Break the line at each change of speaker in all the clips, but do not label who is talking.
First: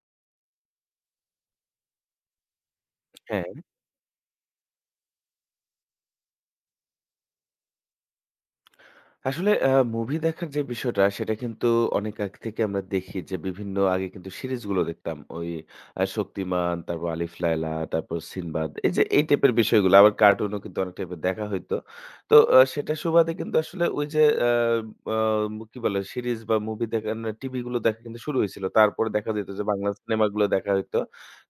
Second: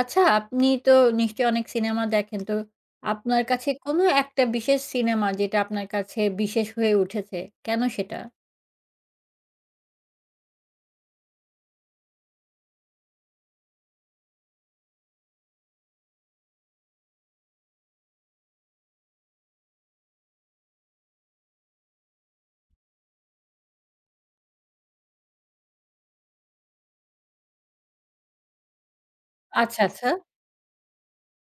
আচ্ছা, আপনি তো নিশ্চয়ই অনেক সিনেমা দেখেন। তো আপনার
হ্যাঁ,
কাছে কোনো একটা বিশেষ সিনেমা যেটা আপনার কাছে বিশেষ হয়ে উঠেছে, কেন সেটা?
আসলে মুভি দেখার যে বিষয়টা সেটা কিন্তু অনেক আগ থেকে আমরা দেখি যে বিভিন্ন আগে কিন্তু সিরিজগুলো দেখতাম। ওই শক্তিমান, তারপর আলিফ লায়লা, তারপর সিনবাদ এই যে এই টাইপের বিষয়গুলো। আবার কার্টুনও কিন্তু অনেক টাইপের দেখা হইতো। তো সেটার সুবাদে কিন্তু আসলে ওই যে আ আ কি বলে সিরিজ বা মুভি দেখা না টিভি গুলো দেখা কিন্তু শুরু হয়েছিল। তারপরে দেখা যেত যে
আচ্ছা,
বাংলা
আচ্ছা।
সিনেমাগুলো দেখা হইতো।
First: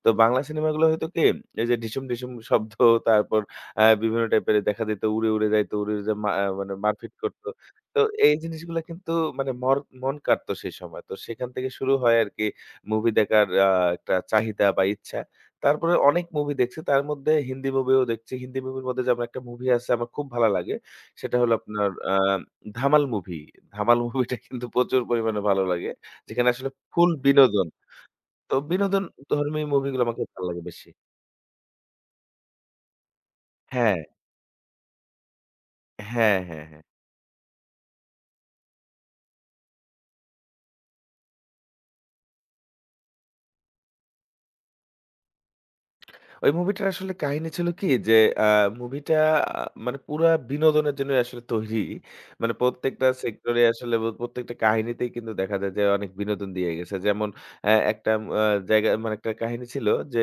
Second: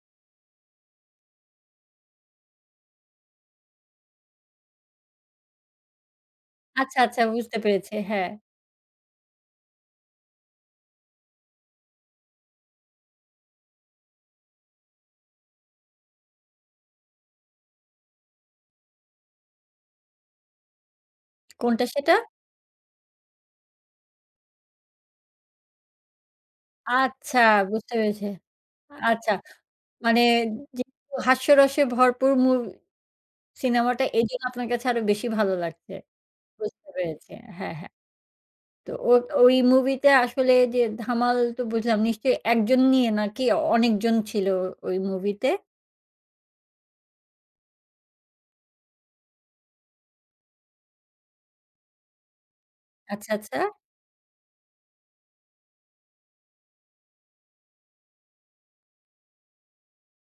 তো বাংলা সিনেমাগুলো হয়তো কি এই যে ঢিসুম, ঢিসুম শব্দ তারপর বিভিন্ন টাইপের দেখা যেত উড়ে, উড়ে যাইতো, উড়ে, উড়ে যেয়ে মা আহ, মানে
আচ্ছা,
মারপিট
আচ্ছা
করত।
বুঝতে পেরেছি।
তো
হ্যাঁ।
এই জিনিসগুলা কিন্তু মানে মন কাড়তো সেই সময়। তো সেখান থেকে শুরু হয় আরকি মুভি দেখার একটা চাহিদা বা ইচ্ছা। তারপরে অনেক মুভি দেখছি। তার মধ্যে হিন্দি মুভিও দেখছি। হিন্দি মুভির মধ্যে যেমন একটা মুভি আছে আমার খুব ভালো লাগে। সেটা হলো
কোনটা
আপনার
সেটা?
ধামাল মুভি। ধামাল মুভিটা কিন্তু প্রচুর পরিমাণে ভালো লাগে। যেখানে আসলে ফুল
আচ্ছা
বিনোদন।
বুঝতে পেরেছি।
তো
আচ্ছা।
বিনোদনধর্মী মুভিগুলো
মানে
আমাকে ভালো লাগে বেশি।
যেহেতু হাস্যরসে ভরপুর
হ্যাঁ,
সিনেমাটা এজন্য আপনার কাছে আরো বেশি ভালো লাগছে।
হ্যাঁ, হ্যাঁ, হ্যাঁ।
বুঝতে পেরেছি। হ্যাঁ, হ্যাঁ। তো ওই মুভিতে আসলে যে ধামাল তো বুঝলাম নিশ্চয়ই একজন নিয়ে নাকি অনেকজন ছিল ওই মুভিতে?
ওই মুভিটার আসলে কাহিনী ছিল কি যে আ মুভিটা আ মানে পুরা বিনোদনের জন্যই আসলে তৈরি। মানে প্রত্যেকটা
আচ্ছা, আচ্ছা।
সেক্টরে আসলে প্রত্যেকটা কাহিনীতেই কিন্তু দেখা যায় যে অনেক বিনোদন দিয়ে গেছে। যেমন একটা আ জায়গা মানে একটা কাহিনী ছিল যে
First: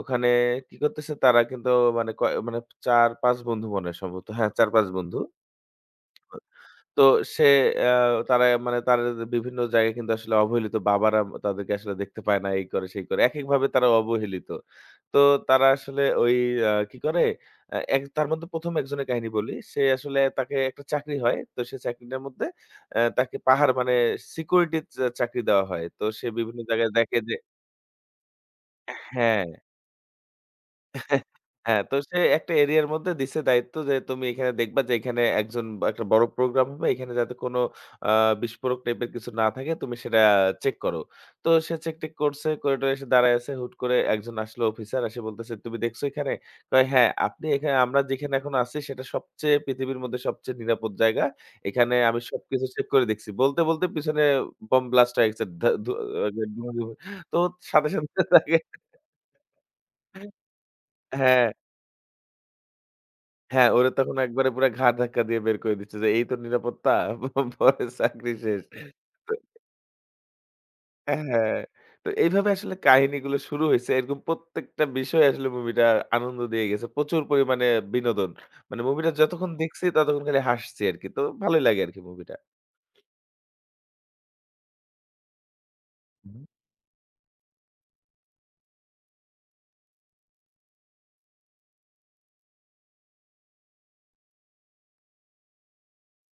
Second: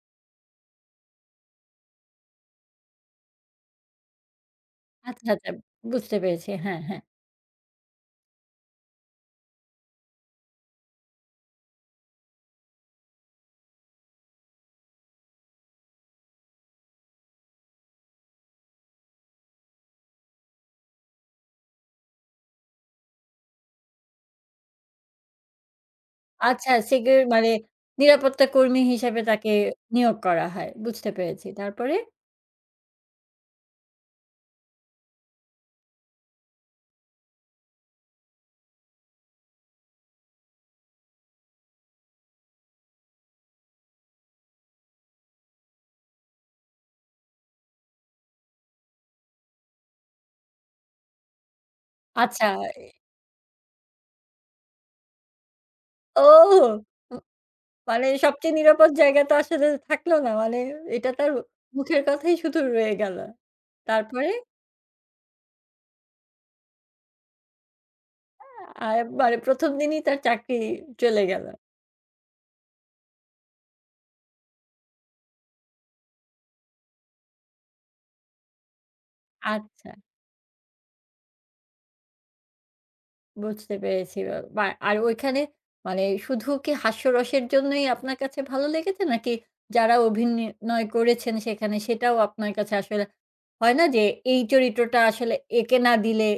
ওখানে কি করতেছে তারা কিন্তু মানে কয় মানে ৪-৫ বন্ধু মনে হয় সম্ভবত। হ্যাঁ, ৪-৫ বন্ধু।
আচ্ছা, আচ্ছা। বুঝতে পেরেছি। হ্যাঁ, হ্যাঁ।
তো সে আ তারা মানে তাদের বিভিন্ন জায়গায় কিন্তু আসলে অবহেলিত বাবারা তাদেরকে আসলে দেখতে পায় না, এই করে সেই করে। একেকভাবে তারা অবহেলিত। তো তারা আসলে ওই কি করে এক তার মধ্যে ১ম একজনের কাহিনী বলি। সে আসলে তাকে একটা চাকরি হয়। তো সে চাকরিটার মধ্যে তাকে পাহাড় মানে সিকিউরিটির চাকরি দেওয়া হয়। তো সে বিভিন্ন
আচ্ছা
জায়গায় দেখে
সিকিউর
যে
মানে নিরাপত্তা কর্মী হিসেবে
হ্যাঁ।
তাকে নিয়োগ করা হয়। বুঝতে পেরেছি।
হ্যাঁ,
তারপরে?
তো সে একটা এরিয়ার মধ্যে দিছে দায়িত্ব যে, "তুমি এখানে দেখবা যে এখানে একজন বা একটা বড় প্রোগ্রাম হবে। এখানে যাতে কোনো আ বিস্ফোরক টাইপের কিছু না থাকে, তুমি সেটা চেক করো।" তো সে চেক-টেক করছে, করিডোরে এসে দাঁড়ায় আছে। হুট করে একজন আসলো অফিসার, এসে বলতেছে, "তুমি দেখছো এখানে?" কয়, "হ্যাঁ, আপনি এখানে আমরা যেখানে এখন আছি সেটা সবচেয়ে পৃথিবীর মধ্যে সবচেয়ে নিরাপদ জায়গা। এখানে আমি
আচ্ছা,
সবকিছু
এ
চেক করে দেখছি।" বলতে, বলতে পিছনে বোম ব্লাস্ট হয়ে গেছে। ধা ধু
ওহ!
আহ,
উ
তো সাথে,
মানে
সাথে
সবচেয়ে
তাকে
নিরাপদ জায়গা তো আসলে থাকলো না। মানে এটা তার
হ্যাঁ।
মুখের কথাই শুধু রয়ে গেল।
হ্যাঁ, ওরে তখন
তারপরে?
একবারে পুরা ঘাড় ধাক্কা দিয়ে বের করে দিচ্ছে যে, "এই তোর নিরাপত্তা? পরে চাকরি শেষ।"
আ
তো
মানে ১ম দিনই তার চাকরি চলে গেল।
হ্যাঁ, তো এইভাবে আসলে কাহিনীগুলো শুরু হইছে। এরকম প্রত্যেকটা বিষয় আসলে মুভিটা আনন্দ দিয়ে গেছে। প্রচুর পরিমাণে বিনোদন। মানে মুভিটা যতক্ষণ দেখছি
আচ্ছা।
ততক্ষণ খালি হাসছি আরকি। তো ভালোই লাগে আরকি মুভিটা।
বুঝতে পেরেছি। বা আর ওইখানে মানে
হুম।
শুধু কি হাস্যরসের জন্যই আপনার কাছে ভালো লেগেছে? নাকি যারা অভিনয় করেছেন সেখানে সেটাও আপনার কাছে আসলে হয় না যে এই চরিত্রটা আসলে একে না দিলে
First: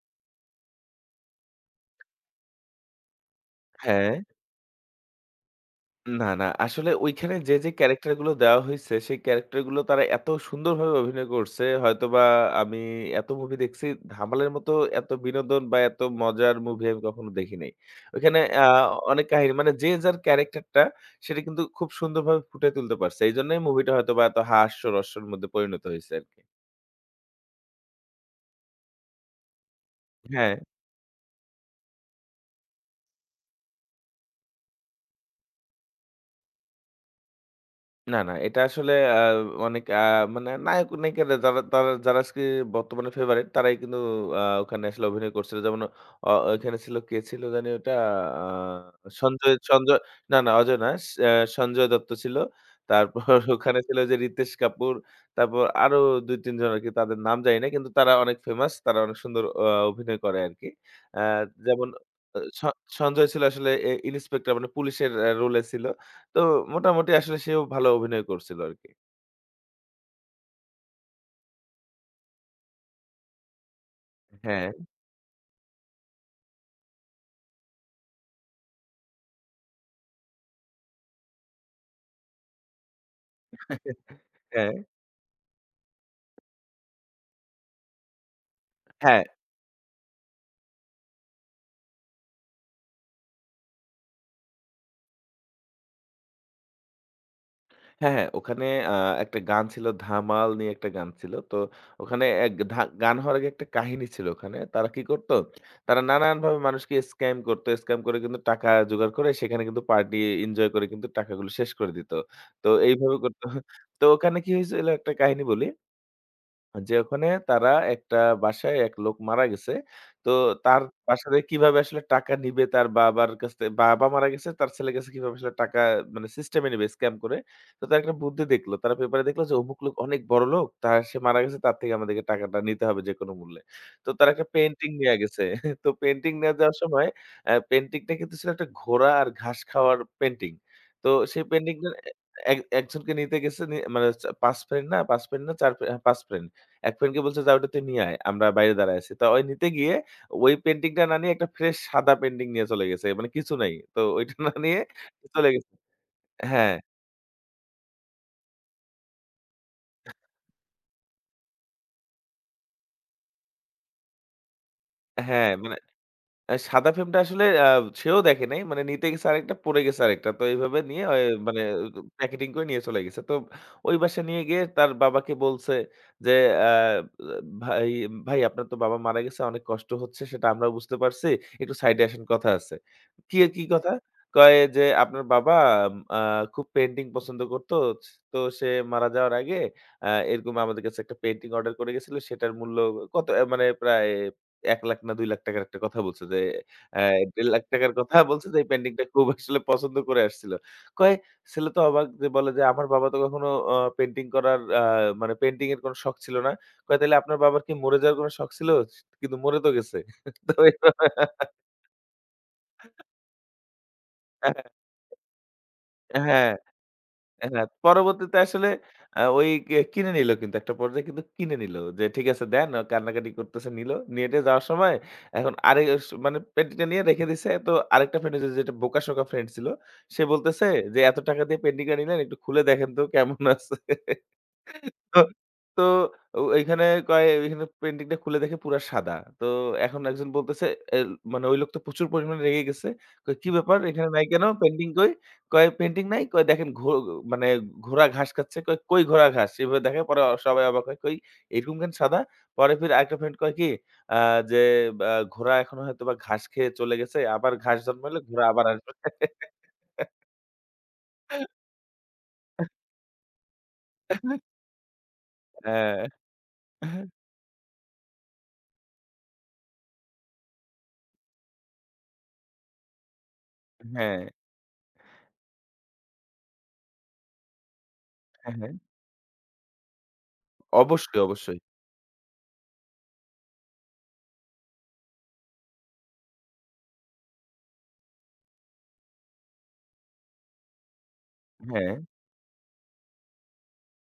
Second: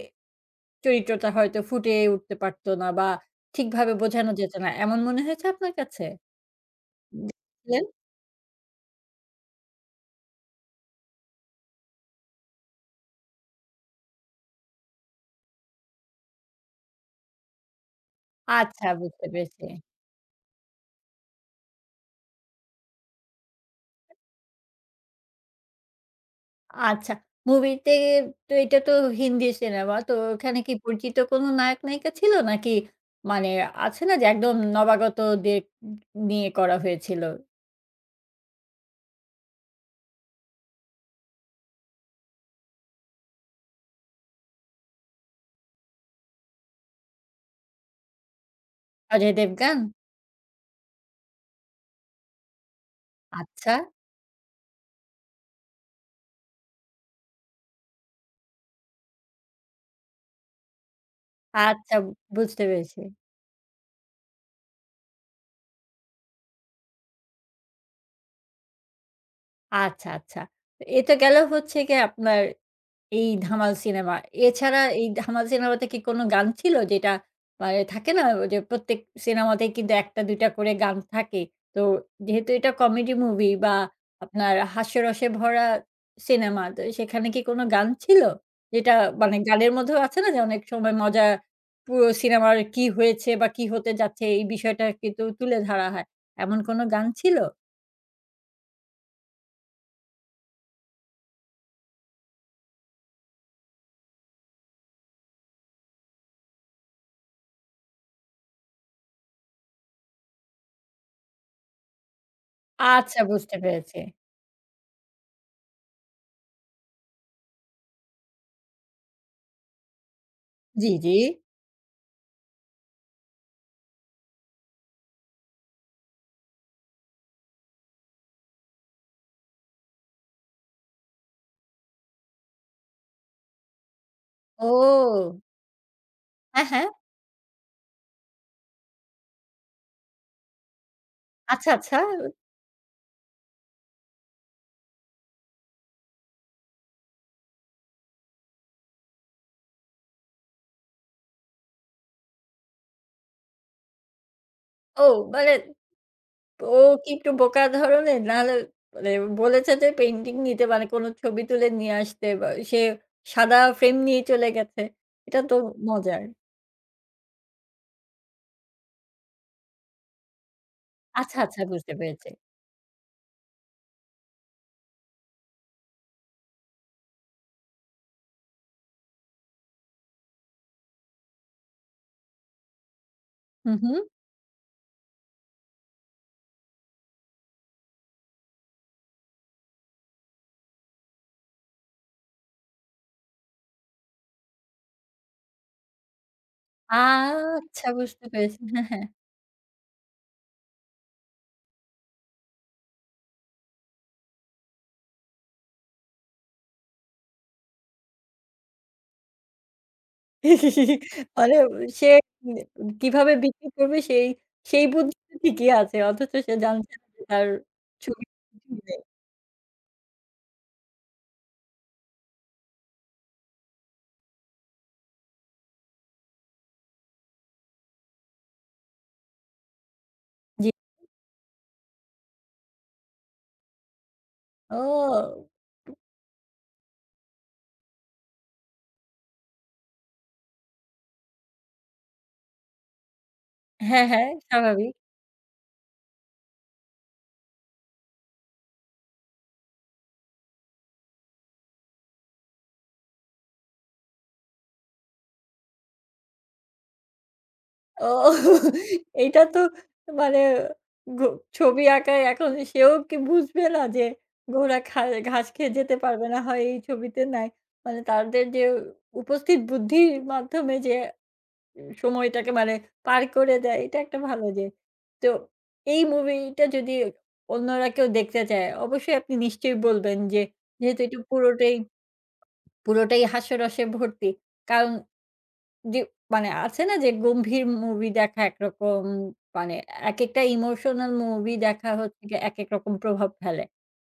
চরিত্রটা হয়তো ফুটে উঠতে পারত না বা ঠিকভাবে
হ্যাঁ।
বোঝানো যেত না। এমন মনে হয়েছে আপনার কাছে?
না, না। আসলে ওইখানে যে
ছিলেন?
ক্যারেক্টার গুলো দেওয়া হইছে, সেই ক্যারেক্টার গুলো তারা এত সুন্দরভাবে অভিনয় করছে, হয়তোবা আমি এত মুভি দেখছি, ধামালের মতো এত বিনোদন বা এত মজার মুভি আমি কখনো দেখি নাই। ওইখানে
আচ্ছা বুঝতে
অনেক কাহিনী
পেরেছি।
মানে যে যার ক্যারেক্টারটা সেটা কিন্তু খুব সুন্দরভাবে ফুটিয়ে তুলতে পারছে। এইজন্যই মুভিটা হয়তোবা এত হাস্যরসের মধ্যে পরিণত হইছে আরকি।
আচ্ছা। মুভিতে তো এটা তো হিন্দি সিনেমা। তো
হ্যাঁ।
ওখানে কি পরিচিত কোনো নায়ক-নায়িকা ছিল? নাকি মানে আছে না যে একদম নবাগতদের নিয়ে করা হয়েছিল?
না, না। এটা আসলে অনেক মানে নায়ক নায়িকারা যারা তারা যারা আজকে বর্তমানে ফেভারিট তারাই কিন্তু ওখানে আসলে অভিনয় করছিল। যেমন অ ওখানে ছিল কে ছিল জানি ওটা? আ
অজয়
সঞ্জয়
দেবগান?
সঞ্জয় না, না অজয় না। স আ সঞ্জয় দত্ত ছিল। তারপর
আচ্ছা,
ওখানে ছিল যে রিতেশ কাপুর। তারপর আরো ২-৩ জন আরকি তাদের নাম জানি না। কিন্তু তারা অনেক ফেমাস। তারা অনেক সুন্দর অভিনয় করে আরকি। আ যেমন
আচ্ছা
আ স
বুঝতে পেরেছি।
সঞ্জয় ছিল আসলে ইন্সপেক্টর মানে পুলিশের রোলে ছিল। তো মোটামুটি আসলে সেও ভালো অভিনয় করছিল আরকি।
আচ্ছা, আচ্ছা। তো এ তো গেল হচ্ছে গিয়ে আপনার এই 'ধামাল' সিনেমা।
হ্যাঁ,
এছাড়া এই 'ধামাল' সিনেমাতে কি কোনো গান ছিল যেটা মানে থাকে না যে প্রত্যেক সিনেমাতেই কিন্তু ১টা ২টা করে গান থাকে। তো যেহেতু এটা কমেডি মুভি বা আপনার
হ্যাঁ।
হাস্যরসে ভরা সিনেমা তো সেখানে কি কোনো গান ছিল? যেটা
হ্যাঁ,
মানে গানের মধ্যেও আছে না যে অনেক সময় মজা পুরো সিনেমার কি হয়েছে বা কি হতে যাচ্ছে এই বিষয়টা কিন্তু তুলে ধরা হয়। এমন কোনো গান ছিল?
হ্যাঁ, হ্যাঁ। ওখানে আ একটা গান ছিল 'ধামাল' নিয়ে একটা গান ছিল। তো ওখানে এক ধা গান হওয়ার আগে একটা কাহিনী ছিল ওখানে। তারা কি করত? তারা নানানভাবে মানুষকে স্ক্যাম করত। স্ক্যাম করে কিন্তু টাকা জোগাড় করে সেখানে কিন্তু পার্টি এনজয় করে কিন্তু টাকাগুলো শেষ করে দিত। তো এইভাবে
আচ্ছা
করত।
বুঝতে পেরেছি।
তো ওখানে কি হয়েছিল একটা কাহিনী বলি। যে ওখানে তারা একটা বাসায় এক লোক মারা গেছে। তো তার
জি, জি।
বাসা থেকে কিভাবে আসলে টাকা নিবে তার বাবার কাছ থেকে বাবা মারা গেছে, তার ছেলের কাছে কিভাবে আসলে টাকা মানে সিস্টেমে নিবে স্ক্যাম করে। তো তারা একটা বুদ্ধি দেখলো। তারা পেপারে দেখলো যে অমুক লোক অনেক বড়লোক। তার সে মারা গেছে তার থেকে আমাদেরকে টাকাটা নিতে হবে যেকোনো মূল্যে। তো তারা একটা পেইন্টিং নিয়ে
ও!
গেছে। তো পেইন্টিং নিয়ে
হ্যাঁ,
যাওয়ার
হ্যাঁ।
সময় পেইন্টিংটা কিন্তু ছিল একটা ঘোড়া আর ঘাস খাওয়ার পেইন্টিং। তো সেই
আচ্ছা,
পেইন্টিংটা
আচ্ছা।
এ এক একজনকে নিতে গেছে মানে ৫ ফ্রেন্ড না ৫ ফ্রেন্ড না ৪ ফ্রে হ্যাঁ ৫ ফ্রেন্ড। এক ফ্রেন্ডকে বলছে, "যা ওটা তুই নিয়ে আয়। আমরা বাইরে দাঁড়ায় আছি।" তো ওই নিতে গিয়ে ওই পেইন্টিংটা না নিয়ে একটা ফ্রেশ সাদা পেইন্টিং নিয়ে চলে গেছে। মানে কিছু নাই। তো ওইটা না নিয়ে
ও
চলে
মানে
গেছে হ্যাঁ,
ও কি একটু বোকা ধরনের? নাহলে মানে বলেছে যে পেইন্টিং নিতে মানে কোনো ছবি তুলে নিয়ে আসতে বা সে সাদা ফ্রেম নিয়ে চলে গেছে। এটা
হ্যাঁ।
তো
মানে
মজার।
সাদা ফ্রেমটা আসলে সেও দেখে নাই। মানে নিতে গেছে আরেকটা, পড়ে গেছে আরেকটা। তো এইভাবে নিয়ে
আচ্ছা,
মানে
আচ্ছা বুঝতে পেরেছি।
প্যাকেটিং করে নিয়ে চলে গেছে। তো ওই বাসায় নিয়ে গিয়ে তার বাবাকে বলছে যে, আ "ভাই, ভাই আপনার তো বাবা মারা গেছে। অনেক কষ্ট হচ্ছে সেটা আমরাও বুঝতে পারছি। একটু সাইডে আসেন কথা আছে।" "কি, কি
হু,
কথা?"
হু।
কয় যে, "আপনার বাবা আ খুব পেইন্টিং পছন্দ করতো। তো সে মারা যাওয়ার আগে এরকম আমাদের কাছে একটা পেইন্টিং অর্ডার করে গেছিল। সেটার মূল্য কত" আহ, মানে প্রায় ৳১,০০,০০০ না ৳2,00,000 র একটা কথা বলছে যে অ্যা ৳১,৫০,000
আচ্ছা
র কথা
বুঝতে
বলছে যে
পেরেছি।
এই
হ্যাঁ,
পেইন্টিংটা
হ্যাঁ।
খুব আসলে পছন্দ করে আসছিল। কয় ছেলে তো অবাক যে বলে যে, "আমার বাবা তো কখনো পেইন্টিং করার মানে পেইন্টিং এর কোনো শখ ছিল না।" কয়, "তাইলে আপনার বাবার কি মরে যাওয়ার কোনো শখ ছিল? কিন্তু মরে তো গেছে।" তো এভাবে
মানে সে কিভাবে বিক্রি করবে সেই সেই বুদ্ধি তো ঠিকই আছে। অথচ
হ্যাঁ,
সে জানছে না যে তার
হ্যাঁ,
ছবি
পরবর্তীতে আসলে
নেই।
ওই কে কিনে নিল কিন্তু একটা পর্যায়ে কিন্তু কিনে নিল। যে ঠিক আছে দেন কান্নাকাটি করতেছে নিল। নিয়ে টিয়ে যাওয়ার সময় এখন আরে মানে পেন্টিংটা নিয়ে রেখে দিছে। তো আরেকটা ফ্রেন্ড ওইযে যেটা বোকাশোকা ফ্রেন্ড ছিল। সে বলতেছে
জি।
যে, "এত টাকা দিয়ে পেন্টিংটা নিলেন একটু খুলে দেখেন তো কেমন আছে?" তো
ও!
তো ও এইখানে কয় এইখানে পেইন্টিংটা খুলে দেখে পুরা সাদা। তো এখন একজন বলতেছে এ মানে ওই লোক তো প্রচুর পরিমাণে রেগে গেছে। কয়, "কি ব্যাপার?
হ্যাঁ,
এখানে নাই
হ্যাঁ
কেন? পেইন্টিং
স্বাভাবিক।
কই?" কয়, "পেইন্টিং নাই?" কয়, "দেখেন মানে ঘোড়া ঘাস খাচ্ছে।" কয়, "কই ঘোড়া ঘাস?" এভাবে দেখে পরে সবাই অবাক হয়। কই এরকম কেন সাদা? পরে ফির আরেকটা ফ্রেন্ড কয় কি আ যে "ঘোড়া এখন হয়তোবা ঘাস খেয়ে চলে গেছে। আবার ঘাস
ও
জন্মালে ঘোড়া আবার আসবে।"
এইটা তো মানে ঘো ছবি আঁকায় এখন সেও কি বুঝবে না যে ঘোড়া খা ঘাস খেয়ে যেতে
হ্যাঁ,
পারবে না, হয় এই ছবিতে নাই। মানে তাদের যে উপস্থিত বুদ্ধির মাধ্যমে যে সময়টাকে মানে পার করে দেয় এটা একটা
হ্যাঁ,
ভালো যে। তো এই মুভিটা যদি অন্যরা কেউ দেখতে
হ্যাঁ,
চায়
হ্যাঁ।
অবশ্যই আপনি নিশ্চয়ই বলবেন যে যেহেতু এটা
অবশ্যই, অবশ্যই।
পুরোটাই পুরোটাই হাস্যরসে ভর্তি। কারণ জি, মানে আছে না যে গম্ভীর মুভি দেখা একরকম মানে একেকটা ইমোশনাল মুভি দেখা
হ্যাঁ,
হচ্ছে গিয়ে একেক রকম প্রভাব ফেলে।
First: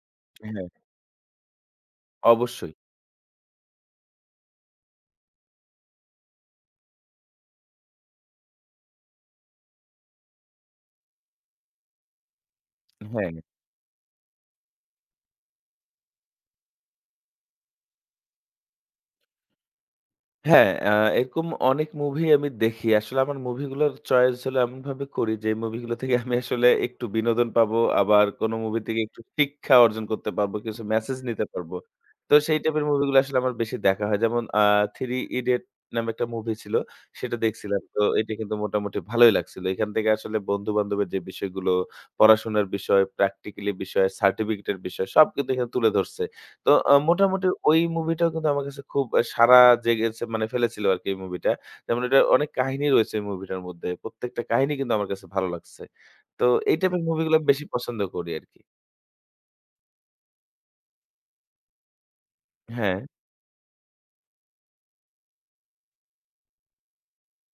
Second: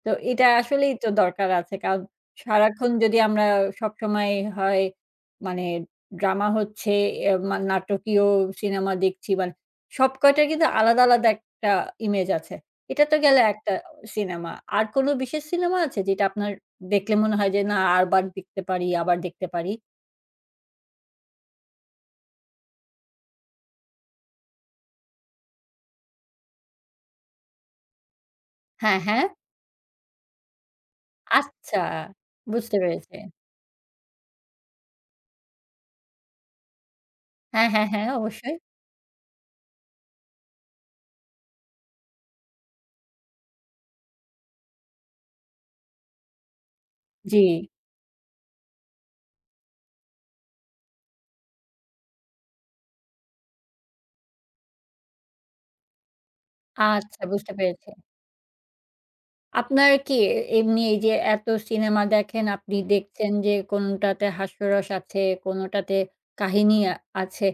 তো এটা
হ্যাঁ,
আসলেই তো দরকার আছে। কারণ
অবশ্যই।
সারাক্ষণ যদি আমরা সবসময় হয় মানে ড্রামা হচ্ছে, এ মা নাটকীয় সিনেমা দেখছি মানে সব কয়টার কিন্তু আলাদা, আলাদা একটা ইমেজ আছে। এটা তো
হ্যাঁ,
গেল একটা সিনেমা। আর কোন বিশেষ সিনেমা আছে যেটা আপনার দেখলে মনে হয় যে না আরবার দেখতে পারি, আবার দেখতে পারি?
হ্যাঁ, এরকম অনেক মুভি আমি দেখি। আসলে আমার মুভিগুলোর চয়েস হলো এমনভাবে করি যে মুভিগুলো থেকে আমি আসলে একটু বিনোদন পাবো। আবার কোনো মুভি
হ্যাঁ,
থেকে একটু
হ্যাঁ?
শিক্ষা অর্জন করতে পারবো, কিছু মেসেজ নিতে পারবো।
আচ্ছা,
তো সেই
বুঝতে
টাইপের
পেরেছি।
মুভিগুলো আসলে আমার বেশি দেখা হয়। যেমন 'থ্রি ইডিয়ট' নামে একটা মুভি ছিল, সেটা
হ্যাঁ,
দেখছিলাম।
হ্যাঁ,
তো
হ্যাঁ,
এটা কিন্তু
অবশ্যই।
মোটামুটি ভালোই লাগছিল। এখান থেকে আসলে বন্ধু-বান্ধবের যে বিষয়গুলো, পড়াশোনার বিষয়, প্র্যাকটিক্যালি বিষয়, সার্টিফিকেটের বিষয় সব কিন্তু এখানে তুলে ধরছে। তো
জি।
মোটামুটি ওই মুভিটাও কিন্তু আমার কাছে খুব সাড়া জেগেছে মানে ফেলেছিল আরকি এই মুভিটা। যেমন এটা অনেক কাহিনী রয়েছে এই মুভিটার মধ্যে। প্রত্যেকটা কাহিনী কিন্তু আমার কাছে ভালো লাগছে। তো এই টাইপের
আচ্ছা,
মুভিগুলো
বুঝতে
বেশি
পেরেছি।
পছন্দ করি আরকি।
আপনার কি এমনি এই যে এত সিনেমা দেখেন, আপনি
হ্যাঁ,
দেখছেন যে কোনটাতে হাস্যরস আছে, কোনটাতে কাহিনী আছে।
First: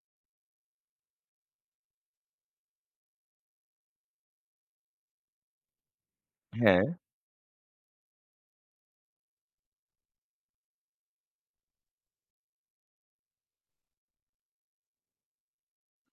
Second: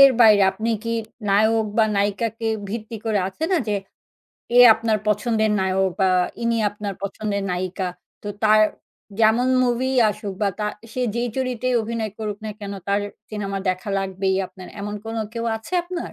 এর বাইরে আপনি কি নায়ক বা নায়িকাকে ভিত্তি করে আছে না যে এ আপনার পছন্দের নায়ক বা ইনি
হ্যাঁ,
আপনার পছন্দের নায়িকা। তো তার যেমন মুভি আসুক বা তা সে যেই চরিত্রেই অভিনয় করুক না কেন তার সিনেমা দেখা লাগবেই আপনার। এমন কোন কেউ আছে আপনার?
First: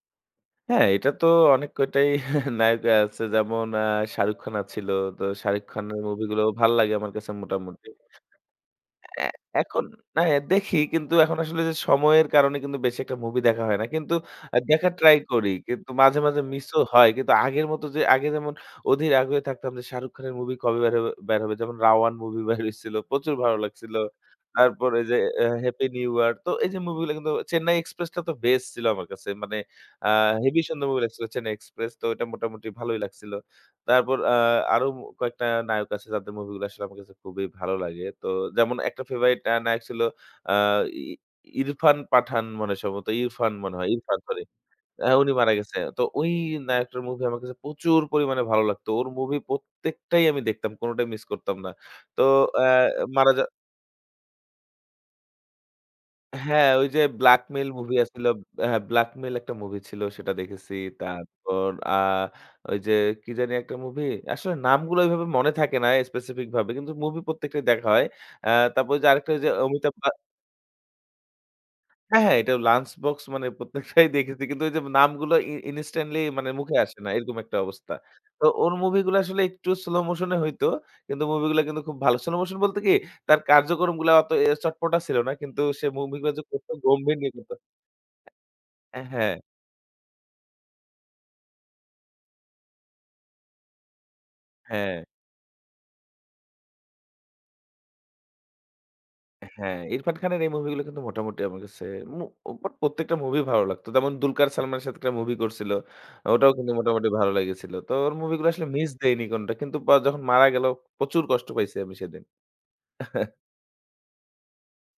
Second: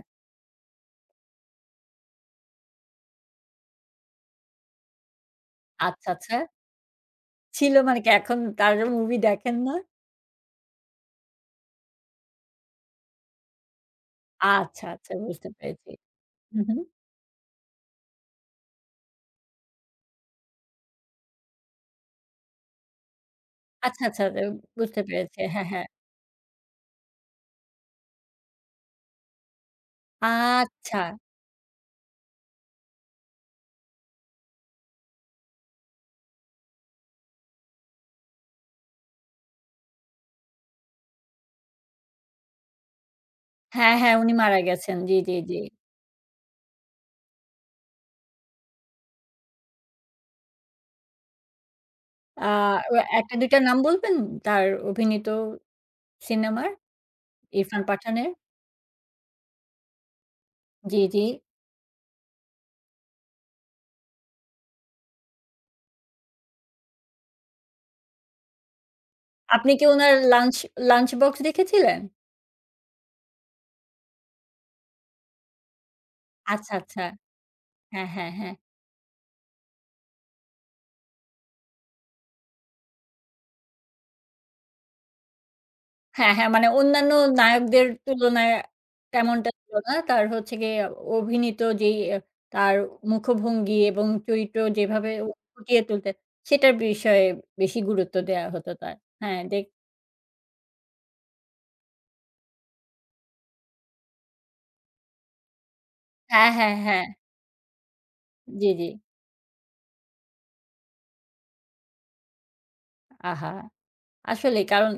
হ্যাঁ, এটা তো অনেক কয়টাই নায়ক আছে যেমন শাহরুখ খান আছিল। তো শাহরুখ খানের
আচ্ছা, আচ্ছা।
মুভিগুলো ভাল লাগে আমার কাছে
ছিল
মোটামুটি।
মানে কি এখন তার মুভি
এ
দেখেন না?
এখন না দেখি কিন্তু এখন আসলে যে সময়ের কারণে কিন্তু বেশি একটা মুভি দেখা হয় না। কিন্তু
আচ্ছা,
দেখার
আচ্ছা
ট্রাই
বুঝতে
করি। কিন্তু
পেরেছি।
মাঝে, মাঝে
হু, হু।
মিসও হয়। কিন্তু আগের মতো যে আগে যেমন অধীর আগ্রহে থাকতাম যে শাহরুখ খানের মুভি কবে বের হবে বের হবে। যেমন 'রাওয়ান' মুভি বের হইছিল। প্রচুর ভালো লাগছিল।
আচ্ছা, আচ্ছা এ
তারপরে
বুঝতে
যে
পেরেছি। হ্যাঁ, হ্যাঁ।
'হ্যাপি নিউ ইয়ার' তো এই যে মুভিগুলো কিন্তু 'চেন্নাই এক্সপ্রেস'টা তো বেস্ট ছিল আমার কাছে। মানে আ হেভি সুন্দর
আচ্ছা।
মুভি লাগছিল 'চেন্নাই এক্সপ্রেস' তো এটা মোটামুটি ভালোই লাগছিল। তারপর আরো কয়েকটা নায়ক আছে যাদের মুভিগুলো আসলে আমার কাছে খুবই ভালো লাগে। তো যেমন একটা ফেভারিট নায়ক ছিল আ ই ইরফান পাঠান মনে হয় সম্ভবত। ইরফান মনে হয়।
হ্যাঁ, হ্যাঁ
ইরফান
উনি
সরি।
মারা গেছেন।
হ্যাঁ,
জি,
উনি
জি,
মারা
জি।
গেছে। তো ওই নায়কটার মুভি আমার কাছে প্রচুর পরিমাণে ভালো লাগতো। ওর মুভি প্রত্যেকটাই আমি দেখতাম। কোনটাই মিস করতাম না। তো
আ
অ্যা
ও ১
মারা
টা ২
যাওয়ার
টা নাম বলবেন তার অভিনীত সিনেমার?
হ্যাঁ, ওই যে 'ব্ল্যাকমেইল'
ইরফান
মুভি আছিল
পাঠানের?
হ্যাঁ, 'ব্ল্যাকমেইল' একটা মুভি ছিল সেটা দেখেছি।
জি, জি।
তারপর ওই যে কি জানি একটা মুভি? আসলে নামগুলো ওইভাবে মনে থাকে না স্পেসিফিক ভাবে। কিন্তু মুভি প্রত্যেকটাই দেখা হয়। আ তারপর ওই যে আরেকটা ওই যে
আপনি কি
অমিতাভ বা
উনার লাঞ্চ লাঞ্চ বক্স দেখেছিলেন?
হ্যাঁ, হ্যাঁ, এটা 'লাঞ্চ বক্স' মানে প্রত্যেকটাই দেখেছি। কিন্তু ওই যে নামগুলো ইনস্ট্যান্টলি মানে
আচ্ছা,
মুখে আসে
আচ্ছা।
না। এরকম একটা অবস্থা।
হ্যাঁ, হ্যাঁ,
তো
হ্যাঁ।
ওর মুভিগুলো আসলে একটু স্লো মোশন এ হইতো। কিন্তু মুভিগুলো কিন্তু খুব ভালো। স্লো মোশন বলতে কি? তার কার্যক্রমগুলা অত চটপটা ছিল না। কিন্তু সে
হ্যাঁ,
মুভিগুলো যে
হ্যাঁ, মানে
করত
অন্যান্য
গম্ভীর নিয়ে করত।
নায়কদের তুলনায়
হ্যাঁ,
তেমনটা ছিল না। তার হচ্ছে গিয়ে অভিনীত যেই আ তার মুখভঙ্গি এবং চরিত্র
হ্যাঁ,
যেভাবে ও ফুটিয়ে তুলতেন, সেটার বিষয়ে বেশি গুরুত্ব দেয়া হতো তার। হ্যাঁ, দেখ
হ্যাঁ। ইরফান খানের এই মুভিগুলো কিন্তু মোটামুটি আমার কাছে মু বাট প্রত্যেকটা মুভি ভালো লাগতো। যেমন দুলকার সালমানের সাথে একটা মুভি করছিল।
হ্যাঁ,
ওটাও কিন্তু
হ্যাঁ, হ্যাঁ।
মোটামুটি ভালো লেগেছিল। তো ওর মুভিগুলো আসলে
জি, জি।
মিস দেইনি কোনটা। কিন্তু বা যখন মারা গেল প্রচুর কষ্ট পাইছি আমি সেদিন।
আহা! আসলেই কারণ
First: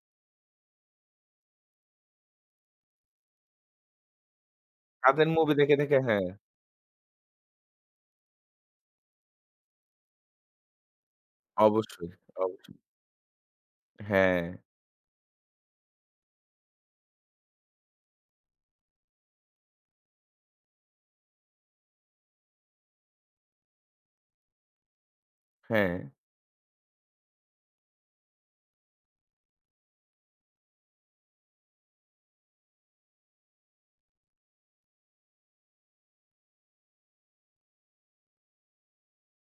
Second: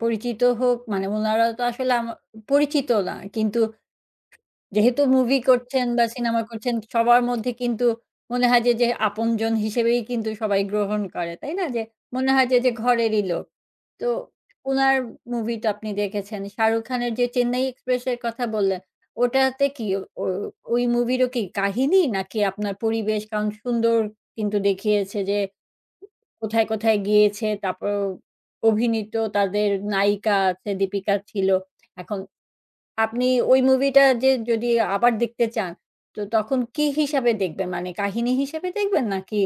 পরিচিত হোক মানে উনারা তো আসলে আমা পরিচিত না। কিন্তু যেহেতু
তাদের
মুভি
মুভি দেখে,
করছেন
দেখে
বা
হ্যাঁ,
সিনেমা করছেন সবার মধ্যে কিন্তু মনে হয় যে, যে আপনজন হিসেবেই কিন্তু সবাই গ্রহণ করে, তাই না? যে
অবশ্যই,
মনে হয় যে, যে
অবশ্যই।
ঘরেরই লোক। তো
হ্যাঁ,
উনার মুভি তো আপনি দেখেছেন। শাহরুখ খানের যে 'চেন্নাই এক্সপ্রেস' এর কথা বললেন, ওটাতে কি ও ওই মুভিরও কি কাহিনী নাকি আপনার পরিবেশ? কারণ সুন্দর কিন্তু দেখিয়েছে যে
হ্যাঁ।
কোথায়, কোথায় গিয়েছে, তারপর অভিনীত তাদের নায়িকা আছে, দীপিকা ছিল। এখন আপনি ওই মুভিটা যে যদি আবার দেখতে চান, তো তখন কি হিসাবে দেখবেন? মানে কাহিনী হিসেবে দেখবেন? নাকি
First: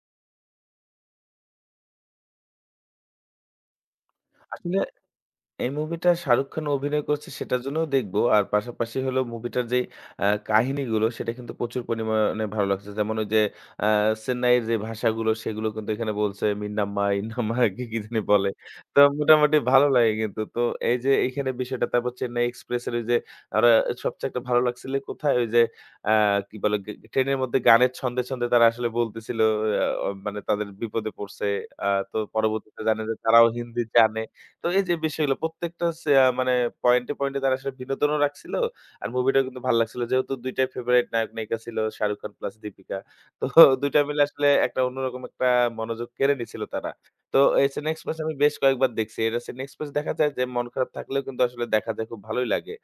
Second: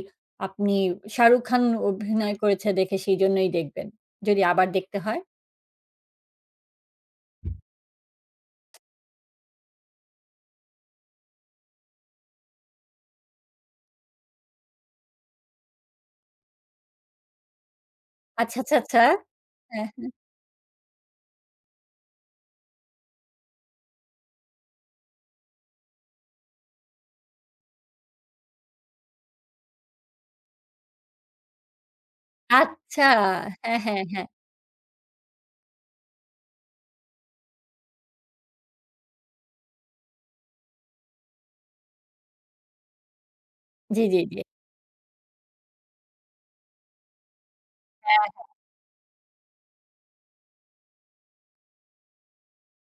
আপনি শাহরুখ খান অভিনয় করেছে দেখে সেইজন্যই দেখবেন? যদি আবার
আসলে
দেখতে হয়?
এই মুভিটা শাহরুখ খান অভিনয় করছে সেটার জন্যও দেখব। আর পাশাপাশি হলো মুভিটার যেই আ কাহিনীগুলো সেটা কিন্তু প্রচুর পরিমাণে ভালো লাগছে। যেমন ওই যে আ চেন্নাইয়ের যে ভাষাগুলো সেগুলো কিন্তু এখানে বলছে মিন্নাম্মা, ইন্নাম্মা কি, কি জানি বলে।
আচ্ছা, আচ্ছা,
তো
আচ্ছা।
মোটামুটি
হ্যাঁ,
ভালো
হ্যাঁ।
লাগে কিন্তু। তো এই যে এইখানে বিষয়টা তারপর চেন্নাই এক্সপ্রেস এর ওই যে আর সবচেয়ে একটা ভালো লাগছিল কোথায় ওই যে আ কি বলে গে ট্রেনের মধ্যে গানের ছন্দে, ছন্দে তারা আসলে বলতেছিল মানে তাদের বিপদে পড়ছে। তো পরবর্তীতে জানে
আচ্ছা।
যে তারাও
হ্যাঁ,
হিন্দি
হ্যাঁ,
জানে।
হ্যাঁ।
তো এই যে বিষয়গুলো প্রত্যেকটা সে আ মানে পয়েন্টে, পয়েন্টে তারা আসলে বিনোদনও রাখছিল। আর মুভিটাও কিন্তু ভাল লাগছিল। যেহেতু ২ টাই ফেভারাইট নায়ক-নায়িকা ছিল শাহরুখ খান প্লাস দীপিকা। তো ২ টা
জি, জি,
মিলে
জি।
আসলে একটা অন্যরকম একটা মনোযোগ কেড়ে নিছিল তারা। তো এছাড়া নেক্সট ম্যাচ
হ্যাঁ,
আমি বেশ কয়েকবার দেখছি। এটা হচ্ছে নেক্সট ম্যাচ দেখা যায় যে মন খারাপ থাকলেও কিন্তু আসলে দেখা যায় খুব ভালোই লাগে।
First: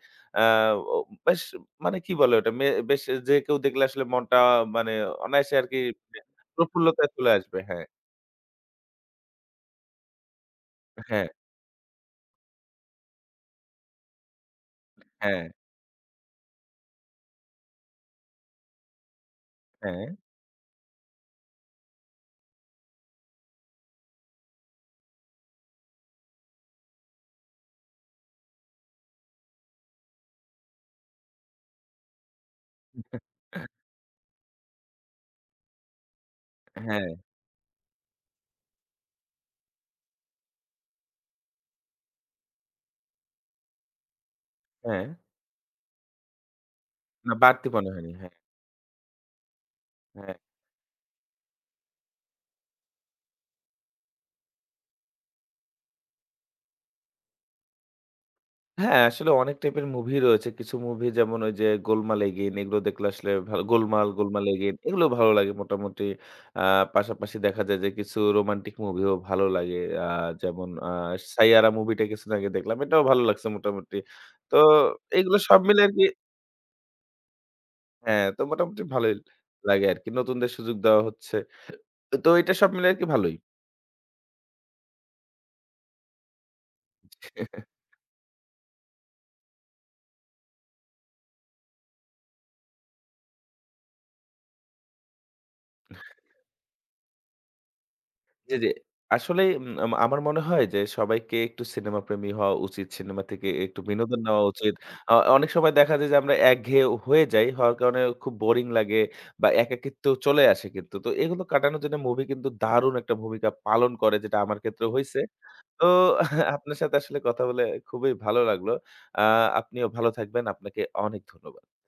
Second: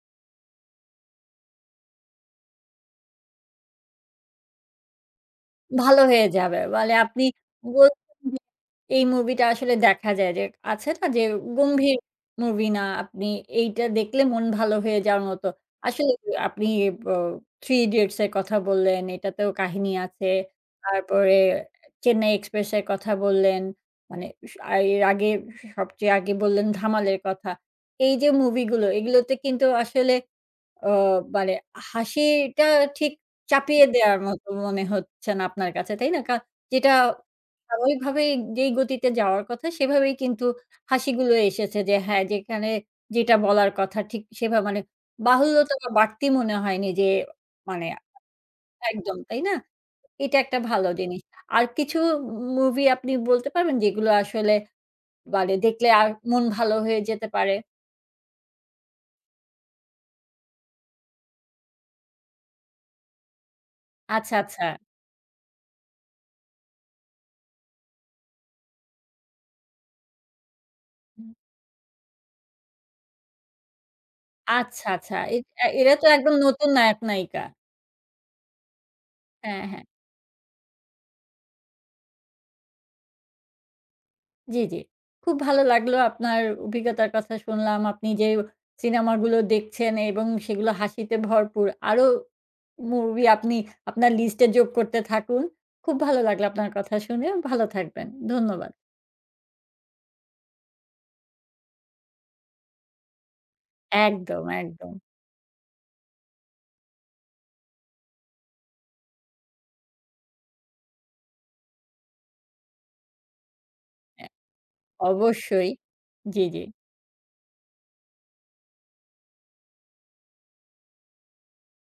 আ ও বেশ মানে কি বলে ওটা? মে বেশ যে কেউ দেখলে আসলে মনটা মানে অনায়াসে আরকি
ভালো হয়ে যাবে। মানে
প্রফুল্লতায়
আপনি
চলে আসবে। হ্যাঁ,
বলছেন এই মুভিটা আসলে দেখা যায় যে আছে না যে
হ্যাঁ,
গম্ভীর মুভি না আপনি এইটা দেখলে মন ভালো হয়ে যাওয়ার
হ্যাঁ,
মতো। আসলে আপনি ব 'থ্রি ইডিয়টস' এর কথা বললেন, এটাতেও কাহিনী
হ্যাঁ।
আছে। তারপরে 'চেন্নাই এক্সপ্রেস' এর কথা বললেন। মানে স আ এর আগে সবচেয়ে আগে বললেন 'ধামাল'-এর কথা। এই যে মুভিগুলো এগুলোতে কিন্তু আসলে অ মানে হাসিটা ঠিক চাপিয়ে দেওয়ার মতো মনে হচ্ছে না আপনার কাছে, তাই না? কা যেটা
হ্যাঁ,
স্বাভাবিকভাবেই যেই গতিতে যাওয়ার কথা সেভাবেই কিন্তু হাসিগুলো এসেছে যে হ্যাঁ, যেখানে যেটা বলার কথা ঠিক সেভাবে মানে
হ্যাঁ।
বাহুল্যতা বা বাড়তি মনে হয়নি যে
না বাড়তি
মানে
মনে হয়নি। হ্যাঁ,
একদম, তাই না?
হ্যাঁ।
এটা একটা ভালো জিনিস। আর কিছু মুভি আপনি বলতে পারবেন যেগুলো আসলে মানে দেখলে আর মন ভালো হয়ে যেতে পারে?
হ্যাঁ, আসলে অনেক টাইপের মুভি রয়েছে। কিছু মুভি যেমন ওই যে 'গোলমাল এগেইন' এগুলো দেখলে আসলে ভালো 'গোলমাল',
আচ্ছা,
'গোলমাল
আচ্ছা।
এগেইন' এগুলো ভালো লাগে মোটামুটি। আ পাশাপাশি দেখা যায় যে কিছু রোমান্টিক মুভিও ভালো লাগে। আ যেমন 'সাইয়ারা' মুভিটা কিছুদিন আগে দেখলাম। এটাও ভালো লাগছে মোটামুটি। তো
আচ্ছা, আচ্ছা। এ
এগুলো সব মিলে
এরা
আরকি
তো একদম নতুন নায়ক নায়িকা।
হ্যাঁ, তো মোটামুটি ভালোই
হ্যাঁ, হ্যাঁ।
লাগে আরকি। নতুনদের সুযোগ দেওয়া হচ্ছে। তো এটা সব মিলে আরকি ভালোই।
জি, জি। খুব ভালো লাগলো আপনার অভিজ্ঞতার কথা শুনলাম। আপনি যে সিনেমাগুলো দেখছেন এবং সেগুলো হাসিতে ভরপুর। আরো মুভি আপনি আপনার লিস্টে যোগ করতে থাকুন। খুব ভালো লাগলো আপনার কথা শুনে। ভালো থাকবেন।
জি, জি।
ধন্যবাদ।
আসলে উম আম আমার মনে হয় যে সবাইকে একটু সিনেমা প্রেমী হওয়া উচিত। সিনেমা থেকে একটু বিনোদন নেওয়া
একদম,
উচিত।
একদম।
অনেক সময় দেখা যায় যে আমরা একঘেয়ে হয়ে যাই। হওয়ার কারণে খুব বোরিং লাগে বা একাকিত্ব চলে আসে কিন্তু। তো এগুলো কাটানোর জন্য মুভি কিন্তু দারুণ একটা ভূমিকা পালন করে
অ্যা
যেটা আমার ক্ষেত্রেও হইছে।
অবশ্যই।
তো
জি, জি।
আপনার সাথে আসলে কথা বলে খুবই ভালো লাগলো। আ আপনিও ভালো থাকবেন। আপনাকে অনেক ধন্যবাদ।